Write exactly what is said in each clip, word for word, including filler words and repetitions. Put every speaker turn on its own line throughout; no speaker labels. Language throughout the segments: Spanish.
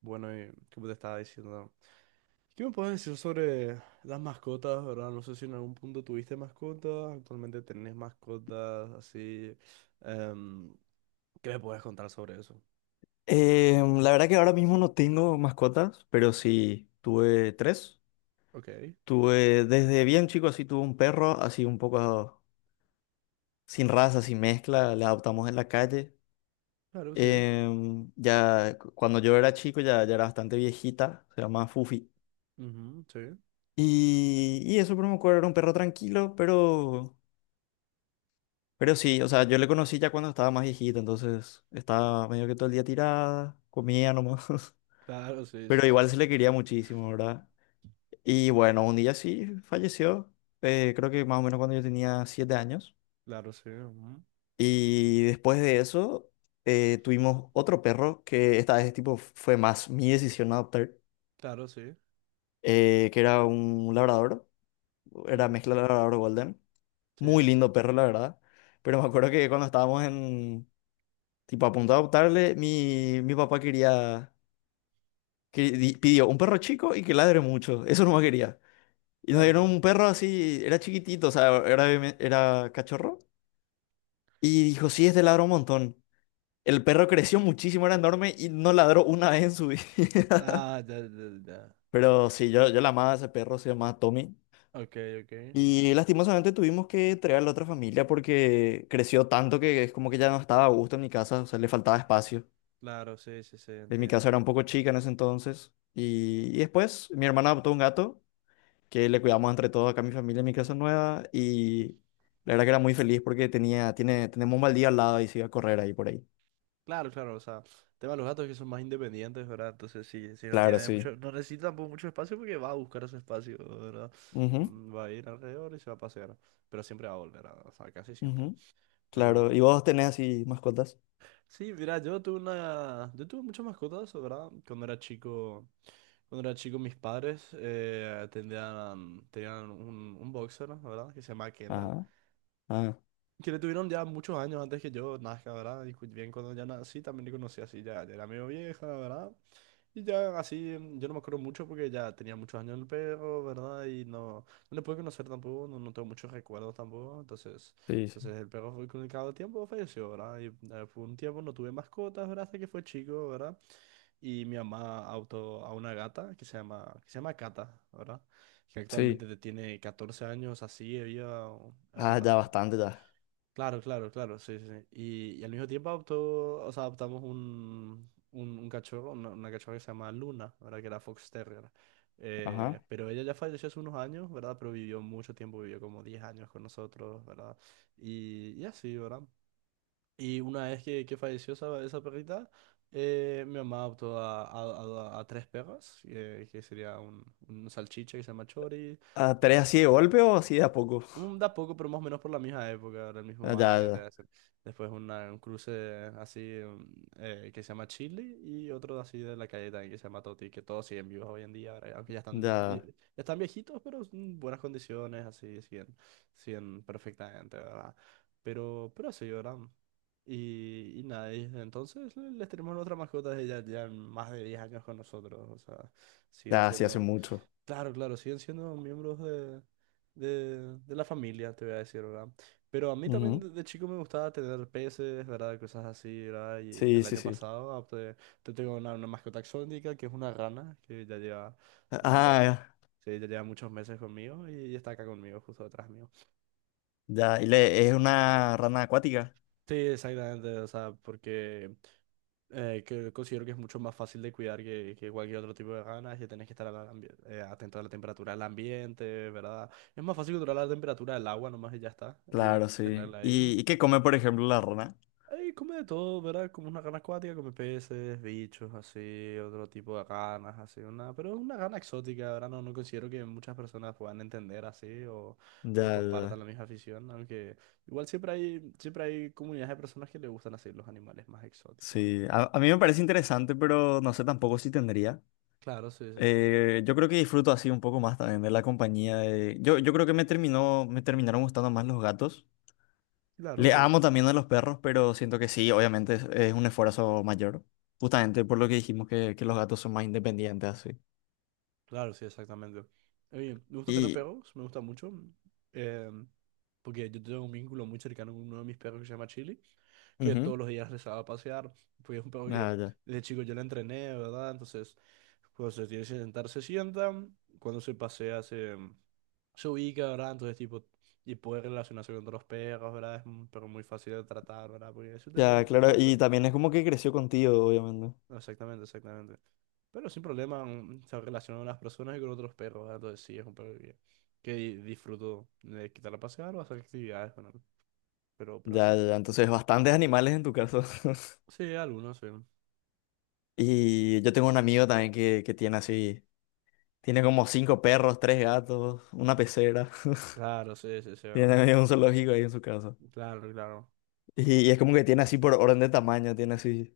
Bueno, y como te estaba diciendo, ¿qué me puedes decir sobre las mascotas, ¿verdad? No sé si en algún punto tuviste mascotas, actualmente tenés mascotas, así. em, ¿Qué me puedes contar sobre eso?
Eh, la verdad que ahora mismo no tengo mascotas, pero sí tuve tres.
Ok,
Tuve desde bien chico, así tuve un perro, así un poco sin raza, sin mezcla, le adoptamos en la calle.
claro, sí.
Em, ya cu- cuando yo era chico ya, ya era bastante viejita, se llamaba Fufi.
Ujú, sí.
Y, y eso, pero me acuerdo, era un perro tranquilo, pero, pero sí, o sea, yo le conocí ya cuando estaba más viejita, entonces estaba medio que todo el día tirada, comía nomás,
Claro, sí,
pero
sí, sí.
igual se le quería muchísimo, ¿verdad? Y bueno, un día sí falleció, eh, creo que más o menos cuando yo tenía siete años.
Claro, sí. Ujú.
Y después de eso eh, tuvimos otro perro que esta vez tipo fue más mi decisión adoptar,
Claro, sí.
eh, que era un labrador,
Ujú.
era mezcla labrador golden.
Sí,
Muy
sí, sí.
lindo perro, la verdad. Pero me acuerdo que cuando estábamos en, tipo a punto de adoptarle, mi, mi papá quería, que- di- pidió un perro chico y que ladre mucho. Eso no quería. Y nos
Claro,
dieron
claro.
un perro así, era chiquitito, o sea, era, bebé- era cachorro. Y dijo, sí, este ladró un montón. El perro creció muchísimo, era enorme y no ladró una vez en su vida.
Ah, ya, ya, ya.
Pero sí, yo, yo la amaba a ese perro, se llamaba Tommy.
Ok, ok.
Y lastimosamente tuvimos que traerle a otra familia porque creció tanto que es como que ya no estaba a gusto en mi casa, o sea, le faltaba espacio.
Claro, sí, sí, sí,
En mi
entiendo.
casa era un poco chica en ese entonces. Y, y después mi hermana adoptó un gato que le cuidamos entre todos acá a mi familia en mi casa nueva. Y la verdad que era muy feliz porque tenía, tiene, tenemos un baldío al lado y se iba a correr ahí por ahí.
Claro, claro, o sea, el tema de los gatos es que son más independientes, ¿verdad? Entonces sí, sí, no
Claro,
tiene
sí.
mucho, no necesita tampoco mucho espacio porque va a buscar ese espacio, ¿verdad?
Ujú.
Mm, Va a ir alrededor y se va a pasear, pero siempre va a volver, ¿verdad? O sea, casi siempre.
Ujú. Claro,
Pero
¿y vos tenés así mascotas?
sí, mira, yo tuve una, yo tuve muchas mascotas, ¿verdad? Cuando era chico, cuando era chico mis padres eh, tenían, tenían un, un boxer, ¿verdad? Que se llama Kendra,
Ajá, ah,
que le tuvieron ya muchos años antes que yo nazca, ¿verdad? Y cu- bien cuando ya nací también le conocí así, ya, ya era medio vieja, ¿verdad? Y ya así, mm, yo no me acuerdo mucho porque ya tenía muchos años el perro, ¿verdad? Y no, no le pude conocer tampoco, no, no tengo muchos recuerdos tampoco. Entonces,
sí, sí.
entonces el perro fue con el cabo tiempo falleció, ¿verdad? Y eh, por un tiempo no tuve mascotas, ¿verdad? Hasta que fue chico, ¿verdad? Y mi mamá adoptó a una gata que se llama, que se llama Cata, ¿verdad? Que
Sí.
actualmente tiene catorce años, así, había.
Ah, ya bastante ya.
Claro, claro, claro, sí, sí. Sí. Y, y al mismo tiempo adoptó, o sea, adoptamos un, un, un cachorro, una, una cachorra que se llama Luna, ¿verdad? Que era Fox Terrier. Eh,
Ajá.
pero ella ya falleció hace unos años, ¿verdad? Pero vivió mucho tiempo, vivió como diez años con nosotros, ¿verdad? Y, y así, ¿verdad? Y una vez que, que falleció esa, esa perrita, eh, mi mamá adoptó a, a, a- a tres perros, eh, que sería un, un salchicha que se llama Chori.
Ah, ¿tenés así de golpe o así de a poco?
Mm, Da poco, pero más o menos por la misma época, del
Ah,
mismo
ya,
año, te voy a
ya,
decir. Después una- un cruce así mm, eh, que se llama Chile y otro así de la calle también que se llama Toti, que todos siguen vivos hoy en día, ahora, aunque ya están, vi-
ya,
ya están viejitos, pero en buenas condiciones, así siguen, siguen perfectamente, ¿verdad? Pero, pero así, ¿verdad? Y, y nada, y desde entonces le- les tenemos otra mascota de ya, ya más de diez años con nosotros, o sea, siguen
ya, sí hace
siendo.
mucho.
Claro, claro, siguen siendo miembros de, de, de la familia, te voy a decir, ¿verdad? Pero a mí también
Ujú.
de, de chico me gustaba tener peces, ¿verdad? Cosas así, ¿verdad? Y
Sí,
el
sí,
año
sí.
pasado adopté- te tengo una, una mascota exótica que es una rana que ya lleva, ya lleva,
Ah, ya,
sí, ya lleva muchos meses conmigo y está acá conmigo, justo detrás mío.
ya. y le, es una rana acuática.
Sí, exactamente, o sea, porque eh, que considero que es mucho más fácil de cuidar que, que cualquier otro tipo de ganas, que tenés que estar al ambi- eh, atento a la temperatura del ambiente, ¿verdad? Es más fácil controlar la temperatura del agua nomás y ya está, y,
Claro,
y
sí.
tenerla ahí.
¿Y, y qué come, por ejemplo, la rana?
Ahí come de todo, ¿verdad? Como una gana acuática, come peces, bichos, así, otro tipo de ganas, así, una, pero es una gana exótica, ¿verdad? No, no considero que muchas personas puedan entender así o, o,
Ya,
compartan la
ya.
misma afición, aunque igual siempre hay, siempre hay comunidades de personas que le gustan así los animales más exóticos,
Sí, a,
¿verdad?
a mí me parece interesante, pero no sé tampoco si tendría.
Claro, sí, sí, sí.
Eh, yo creo que disfruto así un poco más también de la compañía de... Yo, yo creo que me terminó, me terminaron gustando más los gatos.
Claro,
Le
sí.
amo también a los perros, pero siento que sí, obviamente es, es un esfuerzo mayor. Justamente por lo que dijimos que, que los gatos son más independientes así.
Claro, sí, exactamente. Oye, me gusta tener
Y...
perros, me gusta mucho. eh, porque yo tengo un vínculo muy cercano con uno de mis perros que se llama Chili, que
ujú,
todos los días les hago a pasear, porque es un perro que
ah, ya.
desde chico yo le entrené, ¿verdad? Entonces, cuando se tiene que sentar, se sienta, cuando se pasea, se, em, se ubica, ¿verdad? Entonces, tipo, y puede relacionarse con otros perros, ¿verdad? Es un perro muy fácil de tratar, ¿verdad? Porque es un tema
Ya,
con
claro.
muchos
Y
perros.
también es como que creció contigo, obviamente.
Exactamente, exactamente. Pero sin problema mm, se relacionan las personas y con otros perros, ¿verdad? Entonces sí, es un perro que, que di- disfruto de quitar a pasear o hacer actividades con él. Pero, pero así.
Ya, ya, ya. Entonces, bastantes animales en tu caso.
Sí, algunos, sí.
Y yo tengo un amigo también que, que tiene así... Tiene como cinco perros, tres gatos, una pecera.
Claro, sí, sí, sí. Ah.
Tiene ahí un zoológico ahí en su casa.
Claro, claro.
Y, y es como que tiene así por orden de tamaño, tiene así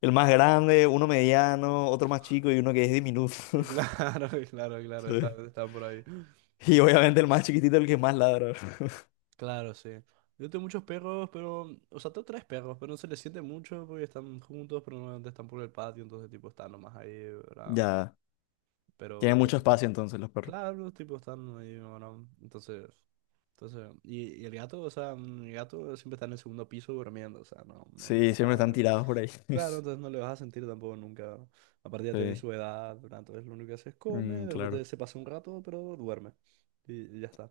el más grande, uno mediano, otro más chico y uno que es diminuto.
Claro, claro, claro,
Sí.
están, están por ahí.
Y obviamente el más chiquitito, el que más ladra.
Claro, sí. Yo tengo muchos perros, pero. O sea, tengo tres perros, pero no se les siente mucho porque están juntos, pero normalmente están por el patio, entonces tipo están nomás ahí, ¿verdad?
Ya, tiene
Pero, pero,
mucho espacio entonces los perros.
claro, los tipos están ahí, bueno, entonces, entonces, y, y el gato, o sea, mm, el gato siempre está en el segundo piso durmiendo, o sea, no, no le
Sí,
vas
siempre
a
están
ver.
tirados por ahí.
Claro, entonces no le vas a sentir tampoco nunca. Aparte ya tiene
Sí,
su edad, ¿verdad? Entonces lo único que hace es come, de
mm,
repente
claro.
se pasa un rato, pero duerme. Y, y ya está.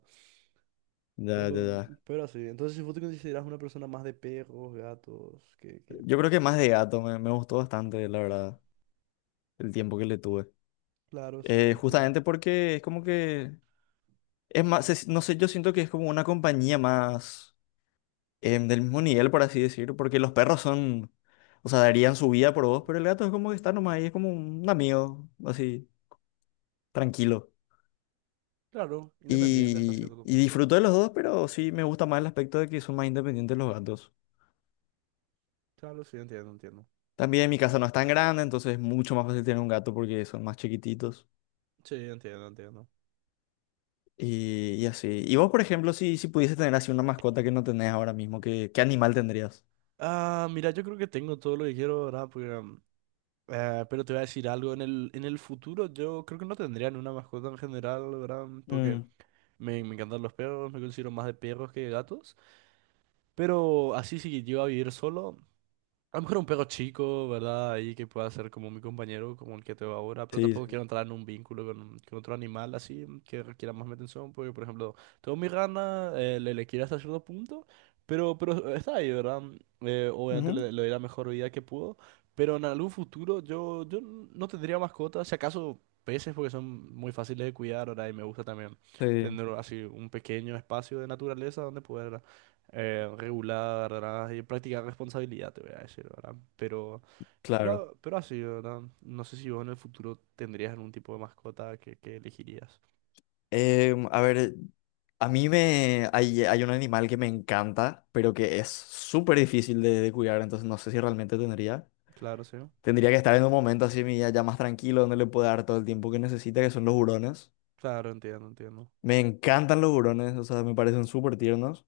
Ya, ya,
Pero,
ya.
pero así, entonces si vos te consideras una persona más de perros, gatos, que, que...
Yo creo que más de gato, me, me gustó bastante, la verdad, el tiempo que le tuve.
Claro, sí,
Eh,
entiendo.
justamente porque es como que, es más, se- no sé, yo siento que es como una compañía más... em, del mismo nivel, por así decirlo, porque los perros son, o sea, darían su vida por vos, pero el gato es como que está nomás ahí, es como un amigo, así, tranquilo.
Claro, independiente hasta
Y,
cierto
y
punto.
disfruto de los dos, pero sí me gusta más el aspecto de que son más independientes los gatos.
Claro, sí, entiendo, entiendo.
También mi casa no es tan grande, entonces es mucho más fácil tener un gato porque son más chiquititos.
Sí, entiendo, entiendo.
Y, y así. Y vos, por ejemplo, si, si pudieses tener así una mascota que no tenés ahora mismo, ¿qué, qué animal tendrías?
Ah, mira, yo creo que tengo todo lo que quiero, ¿verdad? Porque, um, eh, pero te voy a decir algo, en el, en el futuro yo creo que no tendría ni una mascota en general, ¿verdad? Porque
Mm,
me, me encantan los perros, me considero más de perros que de gatos. Pero así si yo a vivir solo, a lo mejor un perro chico, ¿verdad? Ahí que pueda ser como mi compañero, como el que tengo ahora, pero
sí,
tampoco quiero
sí.
entrar en un vínculo con, con otro animal así mm, que requiera más mi atención, porque por ejemplo, tengo mi rana, eh, le, le quiero hasta cierto punto, pero, pero está ahí, ¿verdad? Eh, obviamente
Ujú,
le, le doy la mejor vida que puedo, pero en algún futuro yo, yo no tendría mascotas, si acaso peces, porque son muy fáciles de cuidar, ¿verdad? Y me gusta también
sí,
tener así un pequeño espacio de naturaleza donde poder eh, regular, ¿verdad? Y practicar responsabilidad, te voy a decir, ¿verdad? Pero,
claro.
pero, pero así, ¿verdad? No sé si vos en el futuro tendrías algún tipo de mascota que, que elegirías.
Em, a ver, a mí me hay, hay un animal que me encanta, pero que es súper difícil de, de cuidar, entonces no sé si realmente tendría.
Claro, sí.
Tendría que estar en un momento así mi ya ya más tranquilo, donde le pueda dar todo el tiempo que necesita, que son los hurones.
Claro, entiendo, entiendo.
Me encantan los hurones, o sea, me parecen súper tiernos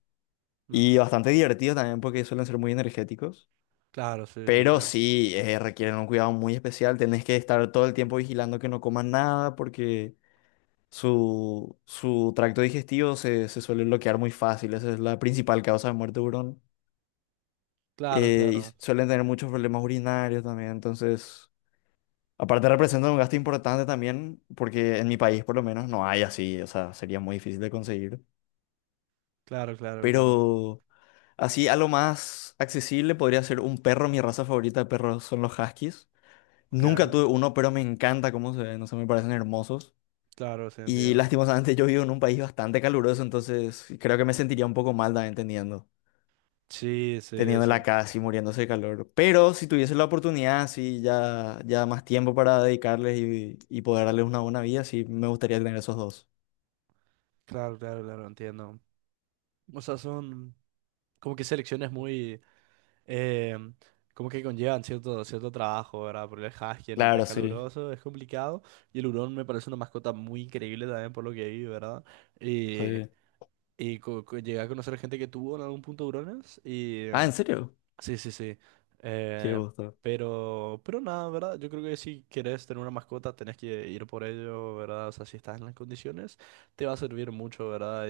Ujú.
y bastante divertidos también porque suelen ser muy energéticos.
Claro, sí, sí, sí.
Pero sí, eh, requieren un cuidado muy especial, tenés que estar todo el tiempo vigilando que no coman nada porque... Su, su tracto digestivo se, se suele bloquear muy fácil, esa es la principal causa de muerte de hurón.
Claro,
Eh, y
claro.
suelen tener muchos problemas urinarios también, entonces, aparte representa un gasto importante también, porque en mi país por lo menos no hay así, o sea, sería muy difícil de conseguir.
Claro, claro, claro.
Pero así, a lo más accesible podría ser un perro, mi raza favorita de perros son los huskies.
Ok,
Nunca tuve uno, pero me encanta cómo se ven, no sé, me parecen hermosos.
claro, sí,
Y
entiendo.
lastimosamente yo vivo en un país bastante caluroso, entonces creo que me sentiría un poco mal también teniendo,
Sí, sí, sí.
teniéndola acá así muriéndose de calor. Pero si tuviese la oportunidad, sí, ya, ya más tiempo para dedicarles y, y poder darles una buena vida, sí, me gustaría tener esos dos.
Claro, claro, claro, entiendo. O sea, son como que selecciones muy, eh, como que conllevan cierto, cierto trabajo, ¿verdad? Porque el husky en un
Claro,
país
sí.
caluroso es complicado y el hurón me parece una mascota muy increíble también por lo que vi, ¿verdad? Y,
Sí.
y co- co- llegué a conocer gente que tuvo en algún punto hurones y
Ah,
eh,
¿en serio?
sí, sí, sí.
Qué
Eh,
gusto.
pero, pero nada, ¿verdad? Yo creo que si querés tener una mascota tenés que ir por ello, ¿verdad? O sea, si estás en las condiciones, te va a servir mucho, ¿verdad?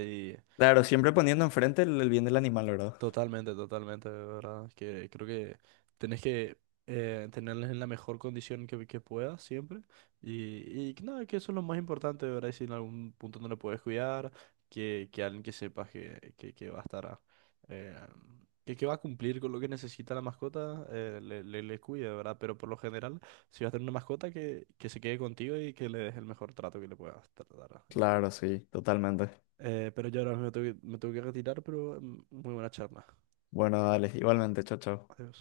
Claro, siempre poniendo enfrente el, el bien del animal, ¿verdad?
Totalmente, totalmente, de verdad. Que creo que tenés que eh, tenerles en la mejor condición que, que puedas siempre. Y, y que nada, que eso es lo más importante, de verdad. Y si en algún punto no le puedes cuidar, que, que alguien que sepas que, que, que va a estar, a- eh, que, que va a cumplir con lo que necesita la mascota, eh, le, le, le cuide, de verdad. Pero por lo general, si vas a tener una mascota, que, que se quede contigo y que le des el mejor trato que le puedas dar. Y-
Claro, sí, totalmente.
Eh, pero yo ahora me tengo que, me tengo que retirar, pero mm, muy buena charla.
Bueno, dale, igualmente, chao, chao.
Adiós.